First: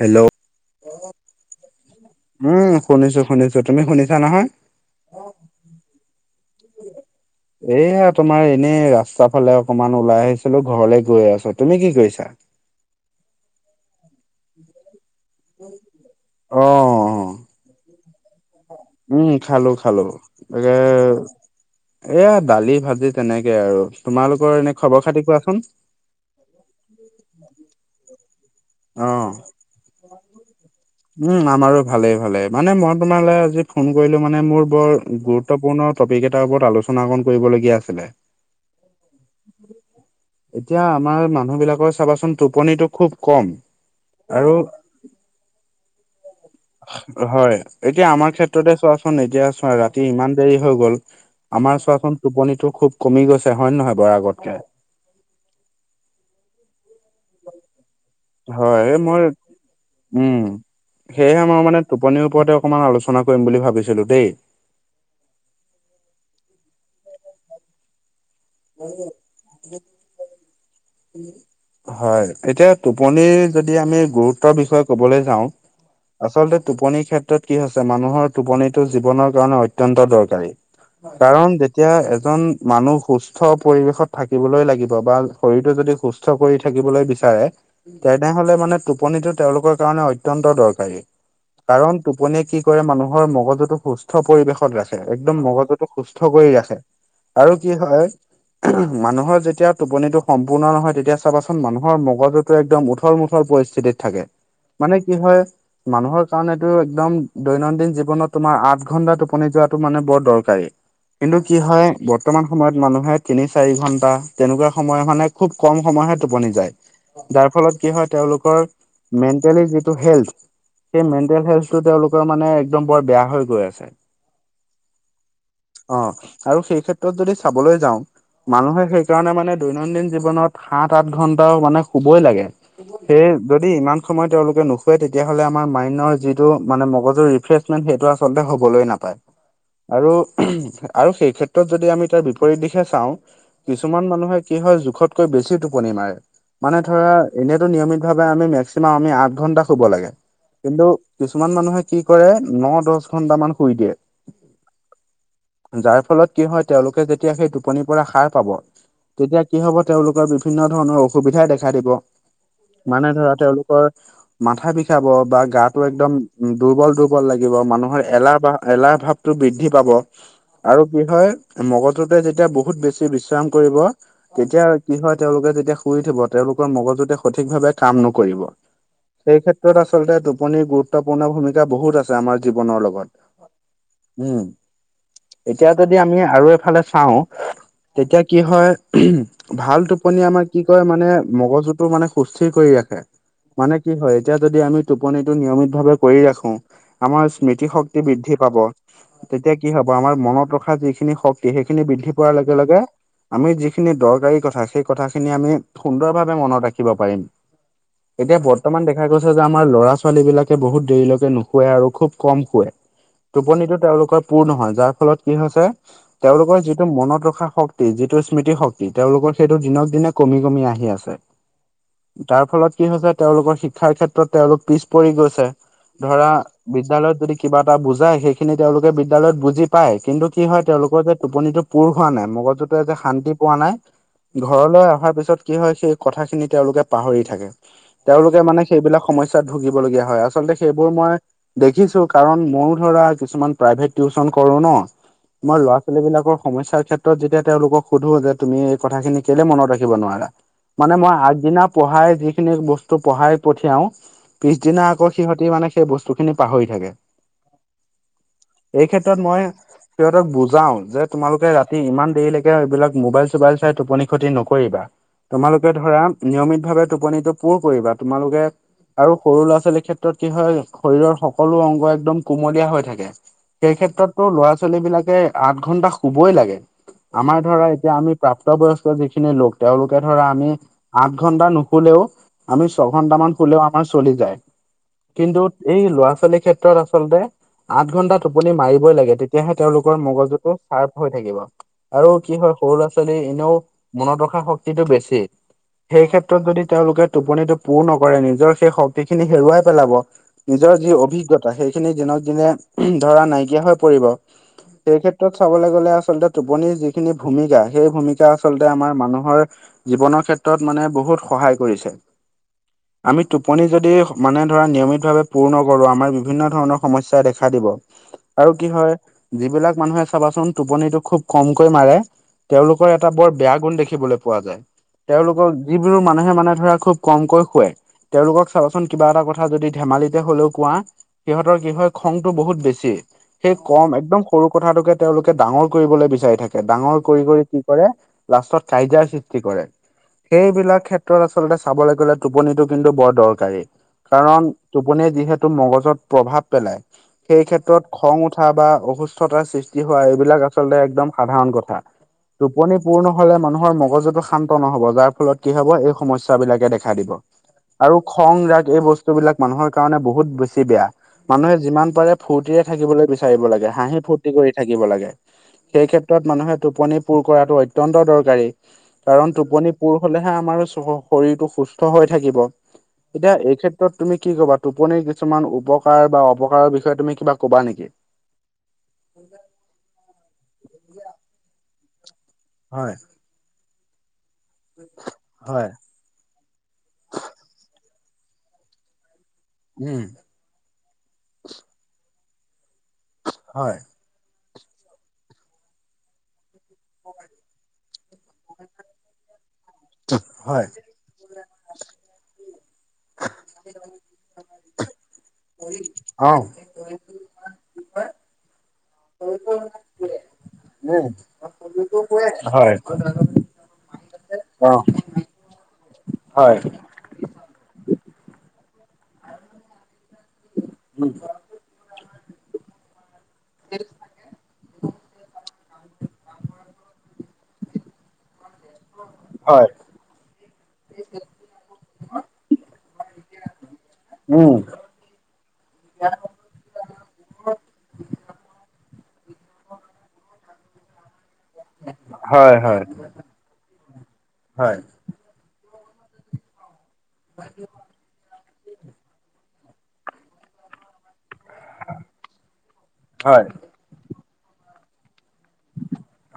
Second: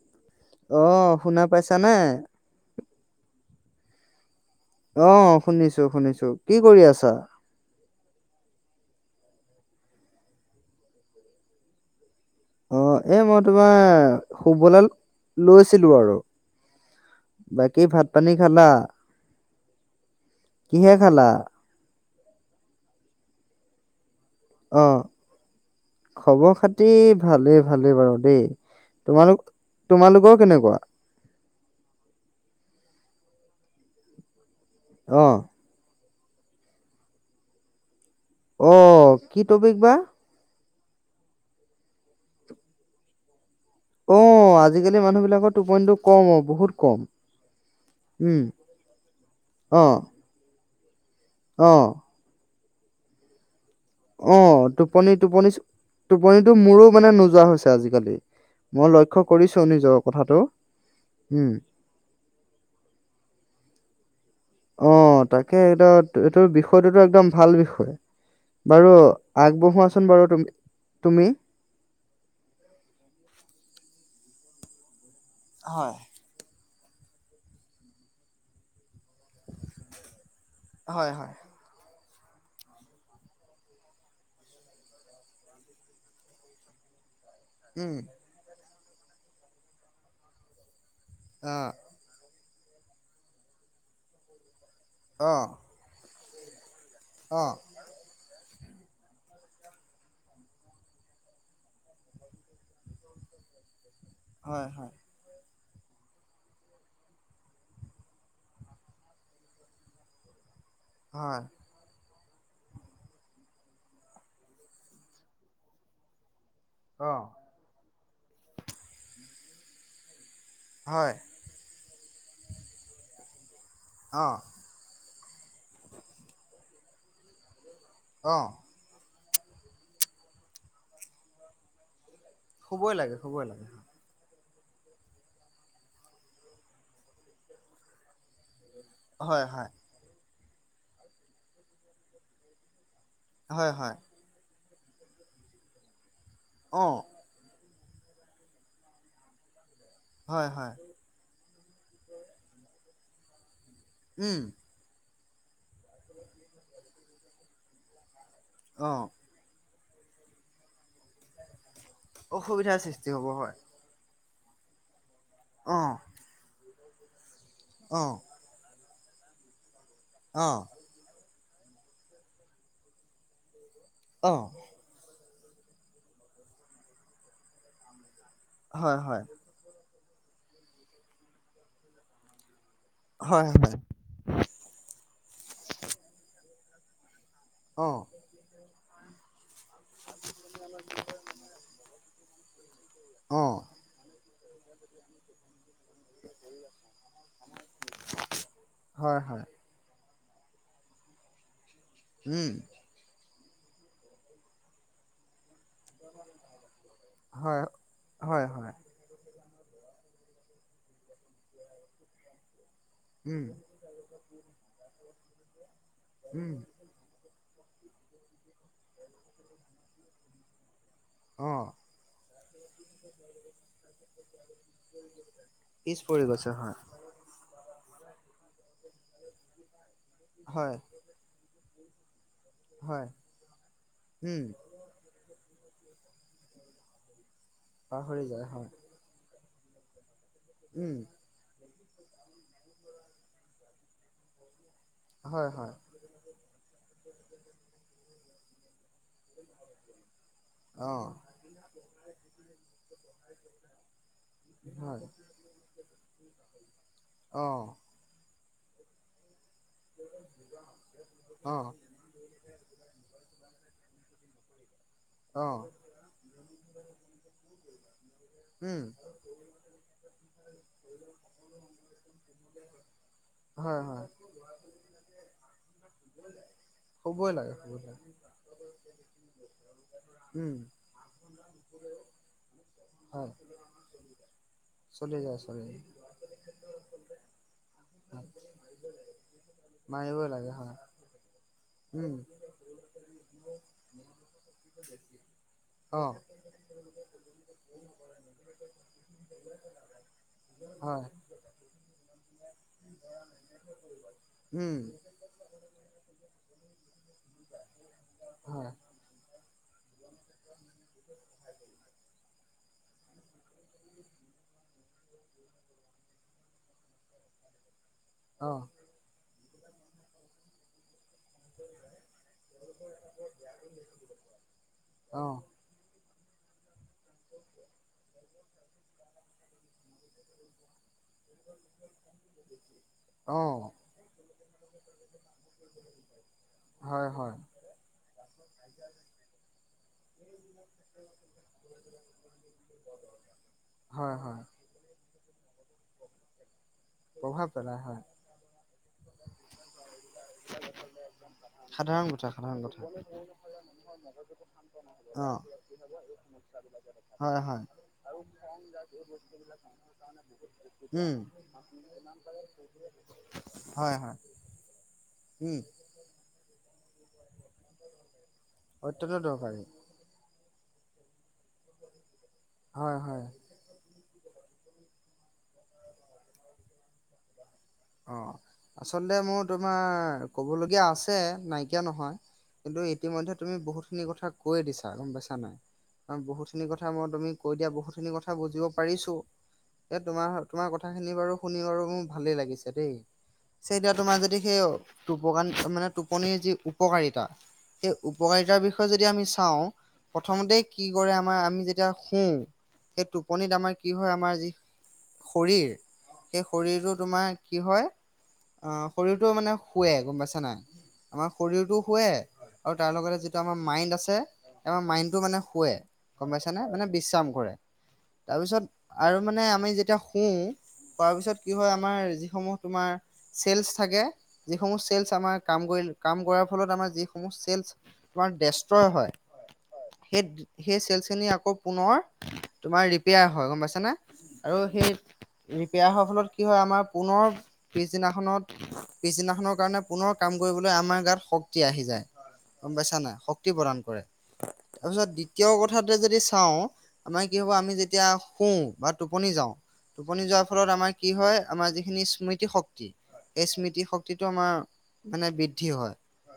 Hello অ শুনা পাইছানে? উম শুনিছো শুনিছো। তুমি শুনিছা নহয়? অ শুনিছো শুনিছো। কি কৰি আছা? এইয়া তোমাৰ এনেই ৰাস্তা ফালে অকমান ওলাই আহিছিলো ঘৰলে গৈ আছো। তুমি কি কৰিছা? অ, এই মই তোমাৰ শুবলে লৈছিলো আৰু। অ বাকী ভাত পানী খালা? উম খালো খালো তাকে কিহে খালা? এইয়া দালি, ভাজি তেনেকে আৰু। তোমালোকৰ এনে খবৰ-খাতি কোৱাচোন? খবৰ-খাতি ভালেই ভালেই বাৰু দেই। অ। তোমালোক তোমালোকৰ কেনেকুৱা? উম আমাৰো ভালেই ভালেই। মানে মই তোমালে আজি ফোন কৰিলো মানে মোৰ বৰ অহ গুৰুত্বপূৰ্ণ টপিক এটাৰ ওপৰত আলোচনা অকণ কৰিবলগীয়া আছিলে। অ কি টপিক বা? এতিয়া আমাৰ মানুহবিলাকৰ চাবাচোন টোপনিটো খুব কম আৰু কেলে মানুহবিলাকৰ টোপনিটো কম অ বহুত কম হয় এতিয়া আমাৰ উম ক্ষেত্ৰতে চোৱাচোন এতিয়া চোৱা অহ ৰাতি ইমান দেৰি হৈ গ'ল আমাৰ অহ। চোৱাখন টোপনিটো খুব কমি গৈছে হয়নে নহয়? বাৰু আগতকে অ', টোপনি-টোপনি টোপনিটো মোৰো মানে নোযোৱা হৈছে আজিকালি। মই লক্ষ্য কৰিছো নিজৰ কথাটো, উম সেয়েহে উম। মই মানে টোপনিৰ ওপৰতে অকণমান আলোচনা কৰিম বুলি ভাবিছিলো দেই। অ', তাকে এদত এইটো বিষয়টোতো একদম ভাল বিষয়। বাৰু আগবঢ়োৱাচোন বাৰু তুম-তুমি? হয়, এতিয়া টোপনিৰ যদি আমি গুৰুত্বৰ বিষয়ে কবলে যাওঁ হয়। আচলতে টোপনিৰ ক্ষেত্ৰত কি হৈছে, মানুহৰ টোপনিতটো জীৱনৰ জীৱনত অত্যন্ত দৰকাৰী, হয়, হয়, কাৰণ যেতিয়া এজন মানুহ সুস্থ সুস্থ পৰিৱেশত থাকিবলৈ লাগিব বা শৰীৰটো যদি সুস্থ কৰি থাকিবলৈ বিচাৰে উম, তেনেহলে মানে টোপনিটো তেওঁলোকৰ কাৰণে অত্যন্ত দৰকাৰী, অ', কাৰণ টোপনিয়ে কি কৰে মানুহৰ মগজুতটো সুস্থ পৰিৱেশত ৰাখে, একদম অ', মগজুটো সুস্থ কৰি ৰাখে। অ', আৰু কি হয় মানুহৰ যেতিয়া টোপনিটো সম্পূৰ্ণ নহয়, তেতিয়া চাবাচোন মানুহৰ মগজুটো একদম উঠৰ মুঠৰ পৰিছ স্থিতিত থাকে। হয়, হয়। মানে কি হয় মানুহৰ কাৰণেটো একদম, দৈনন্দিন জীৱনত তোমাৰ আঠ ঘন্টা টোপনি যোৱাটো মানে বৰ দৰকাৰী। কিন্তু কি হয়, বৰ্তমান সময়ত মানুহে তিনি, চাৰি ঘন্টা তেনেকুৱা সময় মানে খুব কম সময়হে টোপনি যায়, অ', যাৰ ফলত কি হয়, তেওঁলোকৰ মেণ্টেলি যিটো হেল্থ সেই হয়, মেন্টেল হেল টো তেওঁলোকৰ মানে একদম বৰ বেয়া হৈ গৈ আছে। অ'। অ', আৰু সেই ক্ষেত্ৰত যদি চাবলৈ যাওঁ অ'। মানুহে সেইকাৰণে মানে দৈনন্দিন জীৱনত সাত-আঠ ঘন্টাও মানে শুবই লাগে। শুবই লাগে সেই শুবই লাগে যদি হয়, ইমান সময়ত তেওঁলোকে নুখুৱে, তেতিয়াহ'লে আমাৰ মাইণ্ডৰ যিটো মানে মগজুৰ ৰিফ্ৰেছমেণ্ট সেইটো আচলতে হ'বলৈ নাপায়। হয়, হয়। আৰু, আৰু সেই ক্ষেত্ৰত যদি আমি তাৰ বিপৰীত দিশে চাওঁ হয়, হয়, কিছুমান মানুহে কি হয় জোখতকৈ বেছি টোপনি মাৰে, মানে অ', ধৰা এনেইতো নিয়মিত ভাৱে আমি মেক্সিমাম আমি আঠ ঘন্টা শুব লাগে, হয়, হয়, কিন্তু কিছুমান মানুহে কি কৰে, ন-দহ ঘন্টা মান শুই দিয়ে। উম। যাৰ ফলত কি হয়, তেওঁওলোকে যেতিয়া সেই টোপনিৰ পৰা সাৰ পাব অ'। তেতিয়া কি হ'ব, তেওঁলোকৰ বিভিন্ন ধৰণৰ অসুবিধাই দেখা দিব। অসুবিধাৰ সৃষ্টি মানে হ'ব ধৰা হয়। তেওঁলোকৰ মাথা বিষাব বা গাটো অ', একদম দুৰ্বল-দুৰ্বল লাগিব মানুহৰ অ', এলাহ ভাহ এলাহ ভাৱ টো বৃদ্ধি পাব। অ'। আৰু কি হয়, মগজুতো যেতিয়া বহুত বেছি বিশ্ৰাম কৰিব অ', তেতিয়া কি হয়, তেওঁলোকে যেতিয়া শুই উঠিব তেওঁলোকৰ মগজুতোৱে সঠিক ভাৱে কাম নকৰিব। হয়, হয়। সেই ক্ষেত্ৰত আচলতে, টোপনিৰ গুৰুত্বপূৰ্ণ ভূমিকা বহুত আছে আমাৰ জীৱনৰ লগত। হয়, হয়। উম, এতিয়া যদি আমি আৰু এফালে চাওঁ অ', এতিয়া কি হয়, ভাল টোপনি আমাৰ কি কয় মানে মগজুটো মানে সুস্থিৰ কৰি ৰাখে। অ', মানে কি হয়, এতিয়া যদি আমি টোপনিটো নিয়মিত ভাৱে কৰি ৰাখো। আমাৰ স্মৃতিশক্তি বৃদ্ধি পাব হয়, হয়, তেতিয়া। কি হ'ব, আমাৰ মনত ৰখা যিখিনি শক্তি, সেইখিনি বৃদ্ধি পোৱাৰ উম, লগে লগে আমি যিখিনি দৰকাৰী কথা, সেই কথাখিনি আমি- সুন্দৰ ভাৱে মনত ৰাখিব পাৰিম। হয়, এতিয়া হয়, হয়, বৰ্তমান দেখা - দেখা গৈছে যে আমাৰ ল'ৰা-ছোৱালী বিলাকে বহুত দেৰিলৈকে নুশুৱে আৰু খুব কম শুৱে। উম, টোপনিটো তেওঁলোকৰ পূৰ নহয়, যাৰ ফলত কি হৈছে উম, তেওঁলোকৰ যিটো- টো মনত ৰখা শক্তি, যিটো স্মৃতি শক্তি। তেওঁলোকৰ সেইটো দিনক দিনে কমি কমি আহি আছে। অ', তাৰ ফলত কি হৈছে, তেওঁলোকৰ শিক্ষাৰ ক্ষেত্ৰত তেওঁলোক পিছ পৰি গৈছে। পিছ পৰি ধৰা, গৈছে হয়, বিদ্যালয়ত যদি, কিবা এটা বুজায়, সেইখিনি তেওঁলোকে বিদ্যালয়ত বুজি পায়। কিন্তু কি হয়, তেওঁলোকৰ যে টোপনিটো- পূৰ হোৱা নাই, মগজুতে যে হয়, শান্তি পোৱা নাই। উম, ঘৰলৈ অহাৰ পিছত- কি হয়, সেই কথা খিনি তেওঁলোকে পাহৰি থাকে। পাহৰি তেওঁলোকে যায় মানে হয়, সেইবিলাক- সমস্যাত ভুগিবলগীয়া হয়, আচলতে সেইবোৰ উম, মই- দেখিছোঁ, কাৰণ মইয়ো ধৰা কিছুমান প্ৰাইভেট টিউচন কৰো ন। হয়, মই হয়, ল'ৰা-ছোৱালী বিলাকৰ সমস্যাৰ ক্ষেত্ৰত, যেতিয়া তেওঁলোকক সোধো যে তুমি এই কথাখিনি কেলে মনত ৰাখিব নোৱাৰা, মানে অ', মই আগদিনা পঢ়াই যিখিনি বস্তু পঢ়াই পঠিয়াও পিছদিনা হয়, আকৌ সিহঁতি মানে সেই বস্তু খিনি পাহৰি থাকে। অ', এই ক্ষেত্ৰত মই সিহঁতক বুজাও যে, তোমালোকে অ', ৰাতি ইমান দেৰিলৈকে এইবিলাক মোবাইল চোবাইল চাই টোপনি ক্ষতি নকৰিবা। অ', তোমালোকে ধৰা- নিয়মিত ভাৱে টোপনিটো পুৰ কৰিবা। তোমালোকে- উম্, আৰু সৰু ল'ৰা-ছোৱালীৰ ক্ষেত্ৰত কি হয়, শৰীৰৰ সকলো অংগ একদম কুমলীয়া হৈ থাকে। সেই হয়, হয়, ক্ষেত্ৰতো ল'ৰা-ছোৱালী বিলাকে আঠ ঘন্টা শুবই লাগে। শুবই আমাৰ লাগে, ধৰা শুব এতিয়া লাগে, আমি প্ৰাপ প্ৰাপ্তবয়স্ক যিখিনি লোক, তেওঁলোকে ধৰা আমি উম, আঠ ঘন্টা নুশুলেও- আমি ছঘন্টা হয়, মান শুলেও আমাৰ চলি যায়। চলি যায়, কিন্তু চলি যায়, এই ল'ৰা-ছোৱালীৰ ক্ষেত্ৰত আচলতে আঠ ঘন্টা টোপনি মাৰিবই লাগে। তেতিয়াহে তেওঁলোকৰ মাৰিবই লাগে মগজুটো হয়, চাৰ্ফ হৈ থাকিব আৰু উম, কি হয় সৰু ল'ৰা-ছোৱালী এনেও মনত ৰখা শক্তিটো বেছি। সেই অ', ক্ষেত্ৰত ক্ষেত্ৰত যদি তেওঁলোকে টোপনিটো পূৰ নকৰে। নিজৰ সেই শক্তিখিনি হেৰুৱাই পেলাব। নিজৰ যি হয়, অভিজ্ঞতা, সেইখিনি দিনক দিনে ধৰা নাইকিয়া হৈ পৰিব। উম, সেই ক্ষেত্ৰত চাবলৈ গ'লে আচলতে টোপনিৰ যিখিনি ভূমিকা, সেই ভূমিকা হয়, আচলতে আমাৰ মানুহৰ- জীৱনৰ ক্ষেত্ৰত মানে বহুত সহায় কৰিছে। আমি টোপনি যদি মানে ধৰা নিয়মিতভাৱে, পূৰ নকৰোঁ, আমাৰ বিভিন্ন ধৰণৰ সমস্যা দেখা দিব আৰু অ', কি হয় যিবিলাক মানুহে চাবাচোন টোপনিতো খুব কমকৈ মাৰে, তেওঁলোকৰ এটা বৰ বেয়া গুণ দেখিবলৈ পোৱা যায়। তেওঁলোক অ', যিবোৰ মানুহে মানে ধৰা খুব কমকৈ শুৱে। তেওঁলোকক চাবাচোন, কিবা এটা কথা যদি ধেমালিতে হ'লেও কোৱা। সিহঁতৰ কি হয়, খংটো বহুত বেছি। সেই অ', কম, একদম সৰু কথাটোকে তেওঁলোকে ডাঙৰ কৰিবলৈ বিচাৰি থাকে। ডাঙৰ হয়, কৰি হয়। কৰি কৰে, লাষ্টত কাজিয়াৰ সৃষ্টি কৰে। সেইবিলাক ক্ষেত্ৰত আচলতে চাবলৈ গ'লে, টোপনিটো কিন্তু বৰ দৰকাৰী। হয় হয় কাৰণ- টোপনিয়ে যিহেতু মগজুত প্ৰভাৱ পেলায়। সেই প্ৰভাৱ পেলাই ক্ষেত্ৰত হয় খং উঠা বা অসুস্থ- তটাৰ সৃষ্টি কি হয়, এইবিলাক আচলতে একদম সাধাৰণ কথা। সাধাৰণ সাধাৰণ টোপনি কথা পূৰ নহ'লে, মানুহৰ মগজুটো শান্ত নহ'ব। যাৰ অ ফলত কি হ'ব এই সমস্যাবিলাকে দেখা দিব। হয় হয় আৰু খং ৰাগ এই বস্তু বিলাক মানুহৰ কাৰণে বহুত বেছি বেয়া, উম মানুহে যিমান পাৰে। ফূৰ্তিৰে থাকিবলৈ বিচাৰিব লাগে। হয় হাঁহি হয় ফূুৰ্তি কৰি থাকিব লাগে উম সেই ক্ষেত্ৰত মানুহে টোপনি পুৰ কৰাটো অত্যন্ত দৰকাৰী। অত্যন্ত কাৰণ দৰকাৰী টোপনি পোৰ হলেহে আমাৰ শৰীৰটো সুস্থ হৈ থাকিব হয় হয় এতিয়া এই ক্ষেত্ৰ ত তুমি কি ক'বা টোপনিৰ কিছুমান উপকাৰ বা অপকাৰ বিষয়ে তুি কিবা ক'বা নেকি? অ', আচলতে মোৰ তোমাৰ ক'বলগীয়া আছে নাইকিয়া নহয়। কিন্তু হয় ইতিমধ্যে তুমি বহুতখিনি কথা কৈয়ে দিছা গম পাইছা নাই। হয় কাৰ বহুতখিনি কথা মই তুমি কৈ দিয়া বহুতখিনি কথা বুজিব পাৰিছো উম এ তোমাৰ তোমাৰ কথাখিনি বাৰু শুনি বাৰু মোৰ ভালেই লাগিছে দেই চ হয় এতিয়া তোমাৰ যদি সেই টোপান মানে টোপনিৰ যি উপকাৰিতা সেই উপকাৰিতাৰ বিষয়ে যদি আমি চাওঁ প্ৰথমতে হয় কি কি কৰে আমাৰ আমি যেতিয়া শুওঁ সেই টোপনিত আমাৰ কি হয় আমাৰ যি শৰীৰ অ সেই শৰীৰটো তোমাৰ কি হয় আহ শৰীৰটো মানে শুৱে গম পাইছা নাই। উম আমাৰ শৰীৰটো শুৱে। আৰু হয় তাৰ লগতে যিটো আমাৰ মাইণ্ড আছে আমাৰ মাইণ্ডটো মানে শুৱে। গম পাইছ হয় নে মানে বিশ্ৰাম কৰে। তাৰপিছত আৰু মানে আমি যেতিয়া শুওঁ উম শোৱাৰ পিছত কি হয় আমাৰ যিসমূহ তোমাৰ চেলচ থাকে যিসমূহ চেলচ আমাৰ কাম কৰি কাম কৰাৰ ফলত আমাৰ যিসমূহ চেলচ তোমাৰ ডেষ্ট্ৰয় হয়। সেই সেই চেল খি আকৌ পুনৰ তোমাৰ ৰিপেয়াৰ হয় গম পাইছ নে। উম আৰু সেই ৰিপেয়াৰ হোৱাৰ ফলত কি হয় আমাৰ পুনৰ পিছদিনাখনত পিছদিনাখনৰ কাৰণে পুনৰ কাম কৰিবলৈ আমাৰ গাত শক্তি আহি যায় হয় গম হয় পাইছা নাই শক্তি প্ৰদান কৰে হয় তাৰপিছত দ্বিতীয় কথাতে যদি চাওঁ আমাৰ কি হ'ব আমি যেতিয়া শু বা টোপনি যাওঁ টোপনি যোৱাৰ ফলত আমাৰ কি হয় আমাৰ যি খিনি স্মৃতি শক্তি হয় এই স্মৃতি শক্তিটো আমাৰ মানে বৃ বৃদ্ধি হয়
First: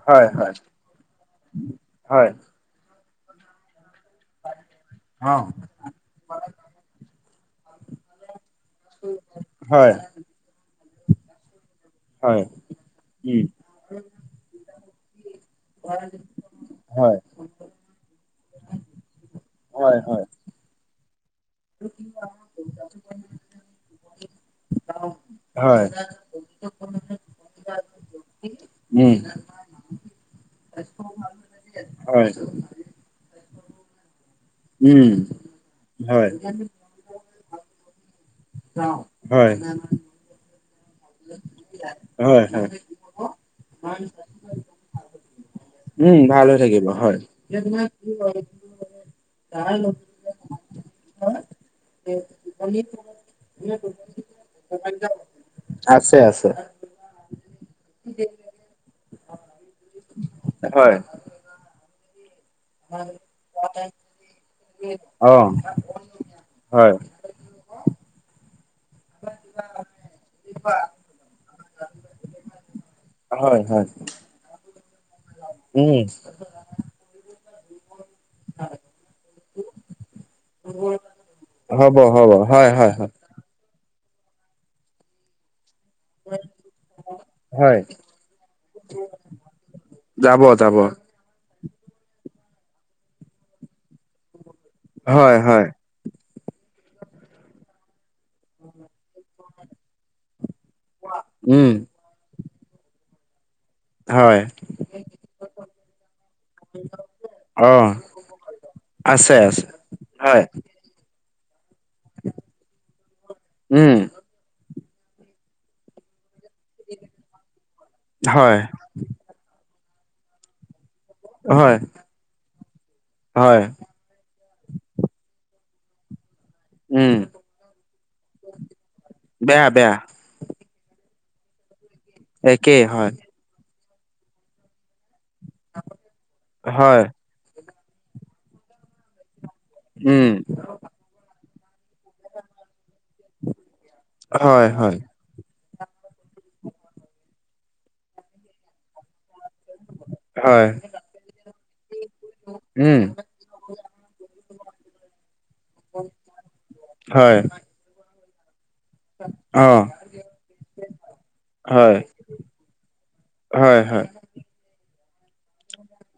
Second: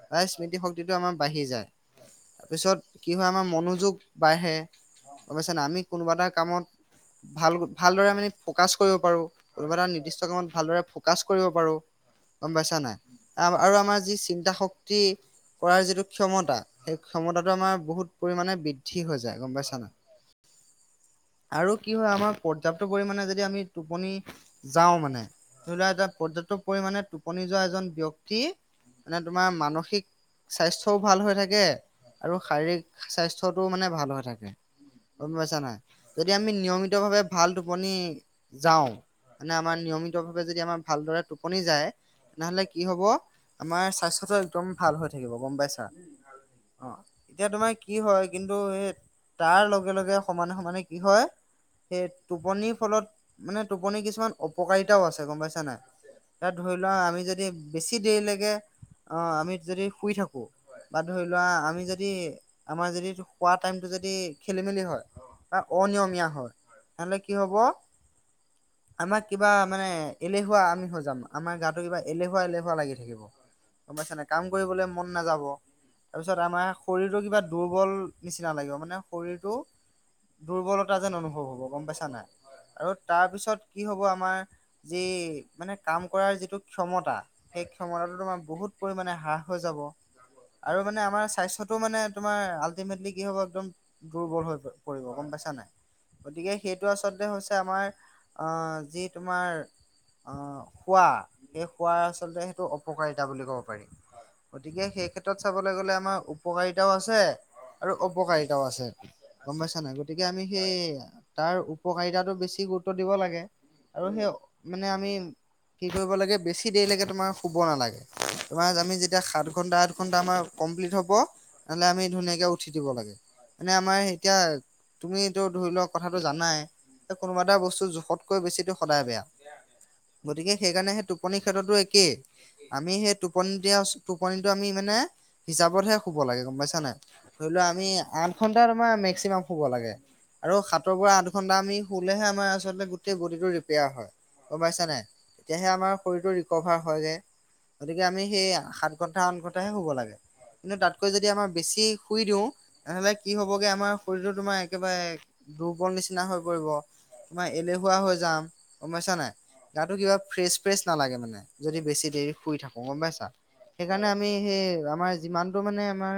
হয় প্ৰায় হয় স্মৃতিশক্তিটো আমাৰ বাঢ়ি যায় হয় তাৰপিছত কি হয় আমাৰ মনোযোগ বাঢ়ে অ অৱশ্যে ন আমি কোনোবা এটা কামত ভাল ভালদৰে মানে ফকাচ কৰিব পাৰোঁ কোনোবা এটা হয় নিৰ্দিষ্ট কামত ভালদৰে ফকাচ কৰিব পাৰো হয় গম পাইছা নাই উম আৰু আমাৰ যি চিন্তা শক্তি কৰাৰ যিটো ক্ষমতা সেই হয় ক্ষমতাটো আমাৰ বহুত পৰিমণে বৃদ্ধি হৈ যায় গম পাইছা হয় হয় নাই। আৰু কি হয় আমাৰ পৰ্যাপ্ত পৰিমাণে যতিয়া আমি টোপনি যাওঁ মানে। ধৰি হয় লোৱা এটা পৰ্যাপ্ত পৰিমমানে টোপনি যোৱা এজন ব্যক্তি উম মানে তোমাৰ মানসিক স্বাস্থ্যও ভাল হৈ থাকে হয়, আৰু শাৰীৰিক স্বাস্থ্যটো মানে ভাল হৈ থাকে উম, গম পাইছা নাই হয়, যদি আমি নিয়মিত ভাৱে ভাল টোপনি যাওঁ মানে হয়, আমাৰ নিয়মিতভাৱে যদি আমাৰ ভালদৰে টোপনি যায় হয়, তেনেহ'লে হয়। কি হ'ব আমাৰ স্বাস্থ্যটো একদম ভাল হৈ থাকিব গম পাইছা। উম, ভাল হৈ থাকিব অ', হয়, এতিয়া তোমাৰ কি হয় কিন্তু সে তাৰ লগে লগে সমানে সমানে কি হয় সেই টোপনিৰ ফলত মানে টোপনি কিছুমান অপকাৰিতাও আছে গম পাইছা নাই। আছে আছে। তাত ধৰি লোৱা আমি যদি বেছি দেৰিলৈকে অ', আমি যদি শুই থাকো হয়, বা ধৰি লোৱা আমি যদি আমাৰ যদি শুৱা টাইমটো যদি খেলি মেলি হয় অ', বা অনিয়মীয়া হয় তেনহলে কি হ'ব আমাক কিবা মানে এলেহুৱা আমি হৈ যাম আমাৰ গাটো কিবা এলেহুৱা এলেহুৱা লাগি থাকিব হয়, হয়, গম পাইছ নাই। কাম কৰিবলৈ মন নাযাব উম, তাৰপিছত আমাৰ শৰীৰটো কিবা দুৰ্বল নিচিনা লাগিব মানে শৰীৰটো দুৰ্বলতা যেন অনুভৱ হ'ব গম পাইছা নাই হ'ব হয়, হয়, আৰু হয়, তাৰপিছত কি হ'ব আমাৰ যি মানে কাম কৰাৰ যিটো ক্ষমতা সেই হয়, ক্ষমতাটো তোমাৰ বহুত পৰিমাণে হ্ৰাস হৈ যাব। যাব যাব আৰু মানে আমাৰ স্বাস্থ মানে তোমাৰ আল্টিমেটলি কি হব একদম দুৰ্বল হৈ পৰিব গম হয়, পাইছা হয়, নাই। গতিকে সেইটো আচলতে হৈছে আমাৰ অ, যি তোমাৰ অ, শোৱা সেই উম, শোৱাৰ আচলতে সেইটো অপকাৰিতা বুলি ক'ব পাৰি। হয়, গতিকে সেই ক্ষেত্ৰত চাবলৈ গ'লে আমাৰ উপকাৰিতাও আছে। অ', আৰু অপকাৰিতাও আছে গম পাইছা নাই গতিকে আমি হয়, সেই তাৰ উপকাৰিতাটো বেছি গুৰুত্ব দিব লাগে উম, আৰু সেই মানে আমি কি কৰিব লাগে বেছি সি দেৰিলৈকে তোমাৰ শুব নালাগে। হয়, তোমাৰ আমি যেতিয়া সাত ঘণ্টা, আঠ ঘণ্টামান আমাৰ কমপ্লিট হ'ব। হয়, নহ'লে আমি ধুনীয়াকে উঠি দিব লাগে হয়, মানে আমাৰ এতিয়া তুমিটো ধৰি লওক কথাটো জানাই উম, যে কোনোবা এটা বস্তু জোখতকৈ বেছিটো সদায় বেয়া বেয়া, বেয়া। গতিকে সেইকাৰণে সেই টোপনি ক্ষেত্ৰতো একেই একেই আমি হয়, সেই টোপনি, টোপনিটো আমি মানে হিচাপতহে শুব লাগে গম পাইছা নাই। হয়, ধৰি লোৱা আমি আঠ ঘন্টা তোমাৰ মেক্সিমাম শুব লাগে উম, আৰু সাত আঠ ঘন্টা আমি শুলেহে আমাৰ আচলতে গোটেই বডটো ৰিপয়াৰ হয়, গম হয়, পাইছ হয়, নাই। তেতিয়াহে আমাৰ শৰীৰটো ৰিক'ভাৰ হৈ যায় গতিকে আমি সেই সাত ঘণ্টা, আঠ ঘণ্টাহে শুব লাগে। হয়, কিন্তু তাতকৈ যদি আমাৰ বেছি শুই দিওঁ উম, এনেহলে কি হবগে আমাৰ শৰীৰটো তোমাৰ একেবাৰে দুৰ্বল নিচিনা হৈ পৰিব। হয়। কোৱা হৈ যাম। নাই? অ', গাটো কিবা ফ্ৰেচ, ফ্ৰেচ নালাগে মানে যদি হয়, বেছি দেৰি শুই থাকো গম পাইছা। হয়, হয়। সেইকাৰণে আমি সেই আমাৰ যিমানটো মানে আমাৰ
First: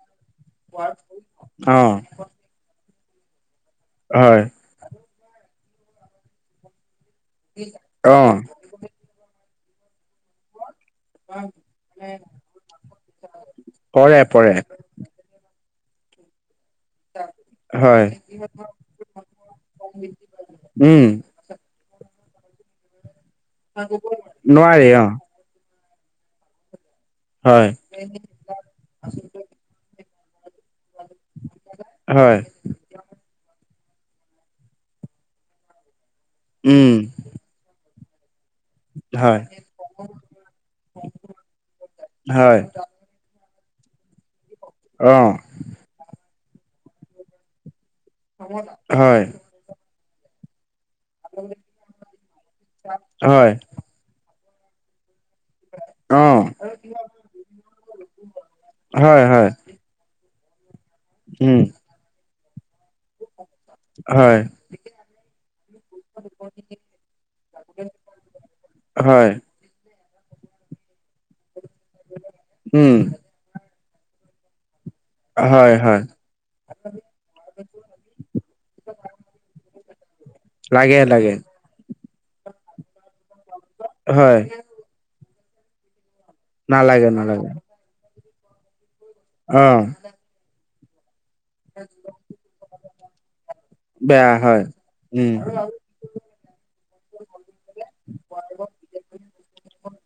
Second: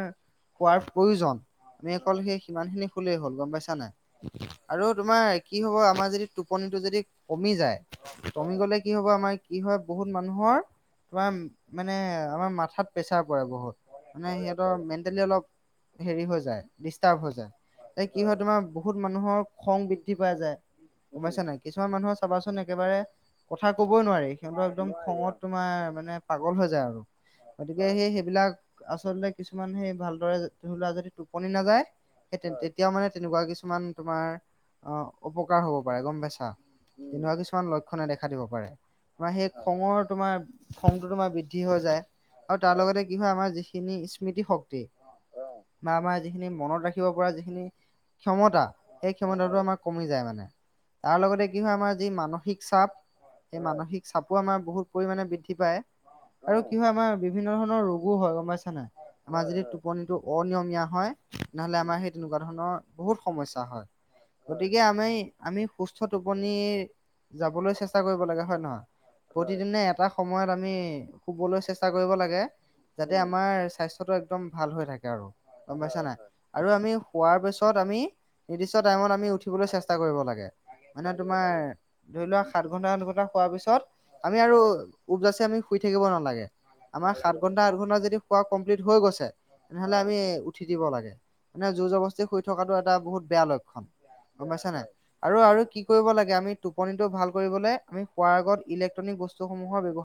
খোৱাৰ প্ৰয়োজন আমি অ', অকল সেই সিমান খিনি খুলেই হ'ল গম পাইছা নাই। হয়। আৰু তোমাৰ কি হ'ব আমাৰ যদি টোপনিটো যদি কমি যায়। অ'। কমি গ'লে কি হব আমাৰ কি হয় বহুত মানুহৰ তোমাৰ মানে আমাৰ মাথাত প্ৰেছাৰ পৰে, বহুত পৰে মানে পৰে, সিহঁতৰ মেণ্টেলি অলপ হেৰি হৈ যায়। ডিষ্টাৰ্ব হৈ যায় এ কি হয় তোমাৰ বহুত মানুহৰ খং বৃদ্ধি পোৱা যায়। উম, গমাইছা নেকি? কিছুমান মানুহৰ চাবাচোন একেবাৰে কথা ক'বই নোৱাৰি সিহঁত নোৱাৰি একদম অ', খঙত তোমাৰ মানে পাগল হৈ যায় আৰু হয়, গতিকে সেই, সেইবিলাক আচলতে কিছুমান সেই ভালদৰে ধৰি লোৱা যদি টোপনি নাযায় হয়, সেই এতিয়াও মানে তেনেকুৱা কিছুমান তোমাৰ অ, অপকাৰ হ'ব পাৰে গম পাইছা। উম। এনেকুৱা কিছুমান লক্ষণে দেখা দিব পাৰে। তোমাৰ হয়, সেই খঙৰ তোমাৰ খংটো তোমাৰ বৃদ্ধি হৈ যায় হয়। আৰু তাৰ লগতে কি হয় আমাৰ যিখিনি স্মৃতি শক্তি অ', বা আমাৰ যিখিনি মনত ৰাখিব পৰা যিখিনি ক্ষমতা সেই হয়, ক্ষমতাটো আমাক কমি যায় মানে তাৰ লগতে কি হয় আমাৰ যি মানসিক চাপ হয়, সেই মানসিক চাপোমাৰ বহুত পৰিমাণে বৃদ্ধি বৃদ্ধি পায় অ', আৰু কি হয় আমাৰ বিভিন্ন ধৰণৰ ৰোগো হয়, গম পাইছা না হয়, আমাৰ হয়, যদি টোপনি, টো অনিয়মীয়া হয় উম, নহ'লে আমাৰ সেই তেনেকুৱা ধৰণৰ বহুত সমস্যা হয় গতিকে আমি, আমি সুস্থ টোপনিৰ যাবলৈ চেষ্টা কৰিব লাগে হয়, হয়, নহয়। প্ৰতিদিনে এটা সময়ত আমি শুবলৈ চেষ্টা চেষ্টা কৰিব লাগে উম, যাতে আমাৰ স্বাস্থ্যটো একদম ভাল হৈ থাকে আৰু হয়, গম হয়, পাইছা না। আৰু আমি শোৱাৰ পিছত আমি নিৰ্দিষ্ট টাইমত আমি উঠিবলৈ চেষ্টা কৰিব লাগে। মানে তোমাৰ ধৰি লোৱা সাত ঘন্টা, আঘন্টা হোৱাৰ পিছত আমি হয়। আৰু উজাচ আমি শুই থাকিব নালাগে। নালাগে আমাৰ সাত নালাগে, ঘণ্টা, আঠ ঘণ্টা যদি খোৱা কমপ্লিট হৈ গৈছে। অ', তেনেহলে আমি উঠি দিব লাগে মানে যুজবস্তি শুই থকাতটো এটা বহুত বেয়া লক্ষ্য। বেয়া গম হয়, পাইছা নাই আৰু, উম। আৰু কি কৰিব লাগে আমি টোপনিটো ভাল কৰিবলে, আমি শুৱাৰ আগত ইলেক্ট্ৰনিক বস্তুসমূহৰ ব্যৱহাৰ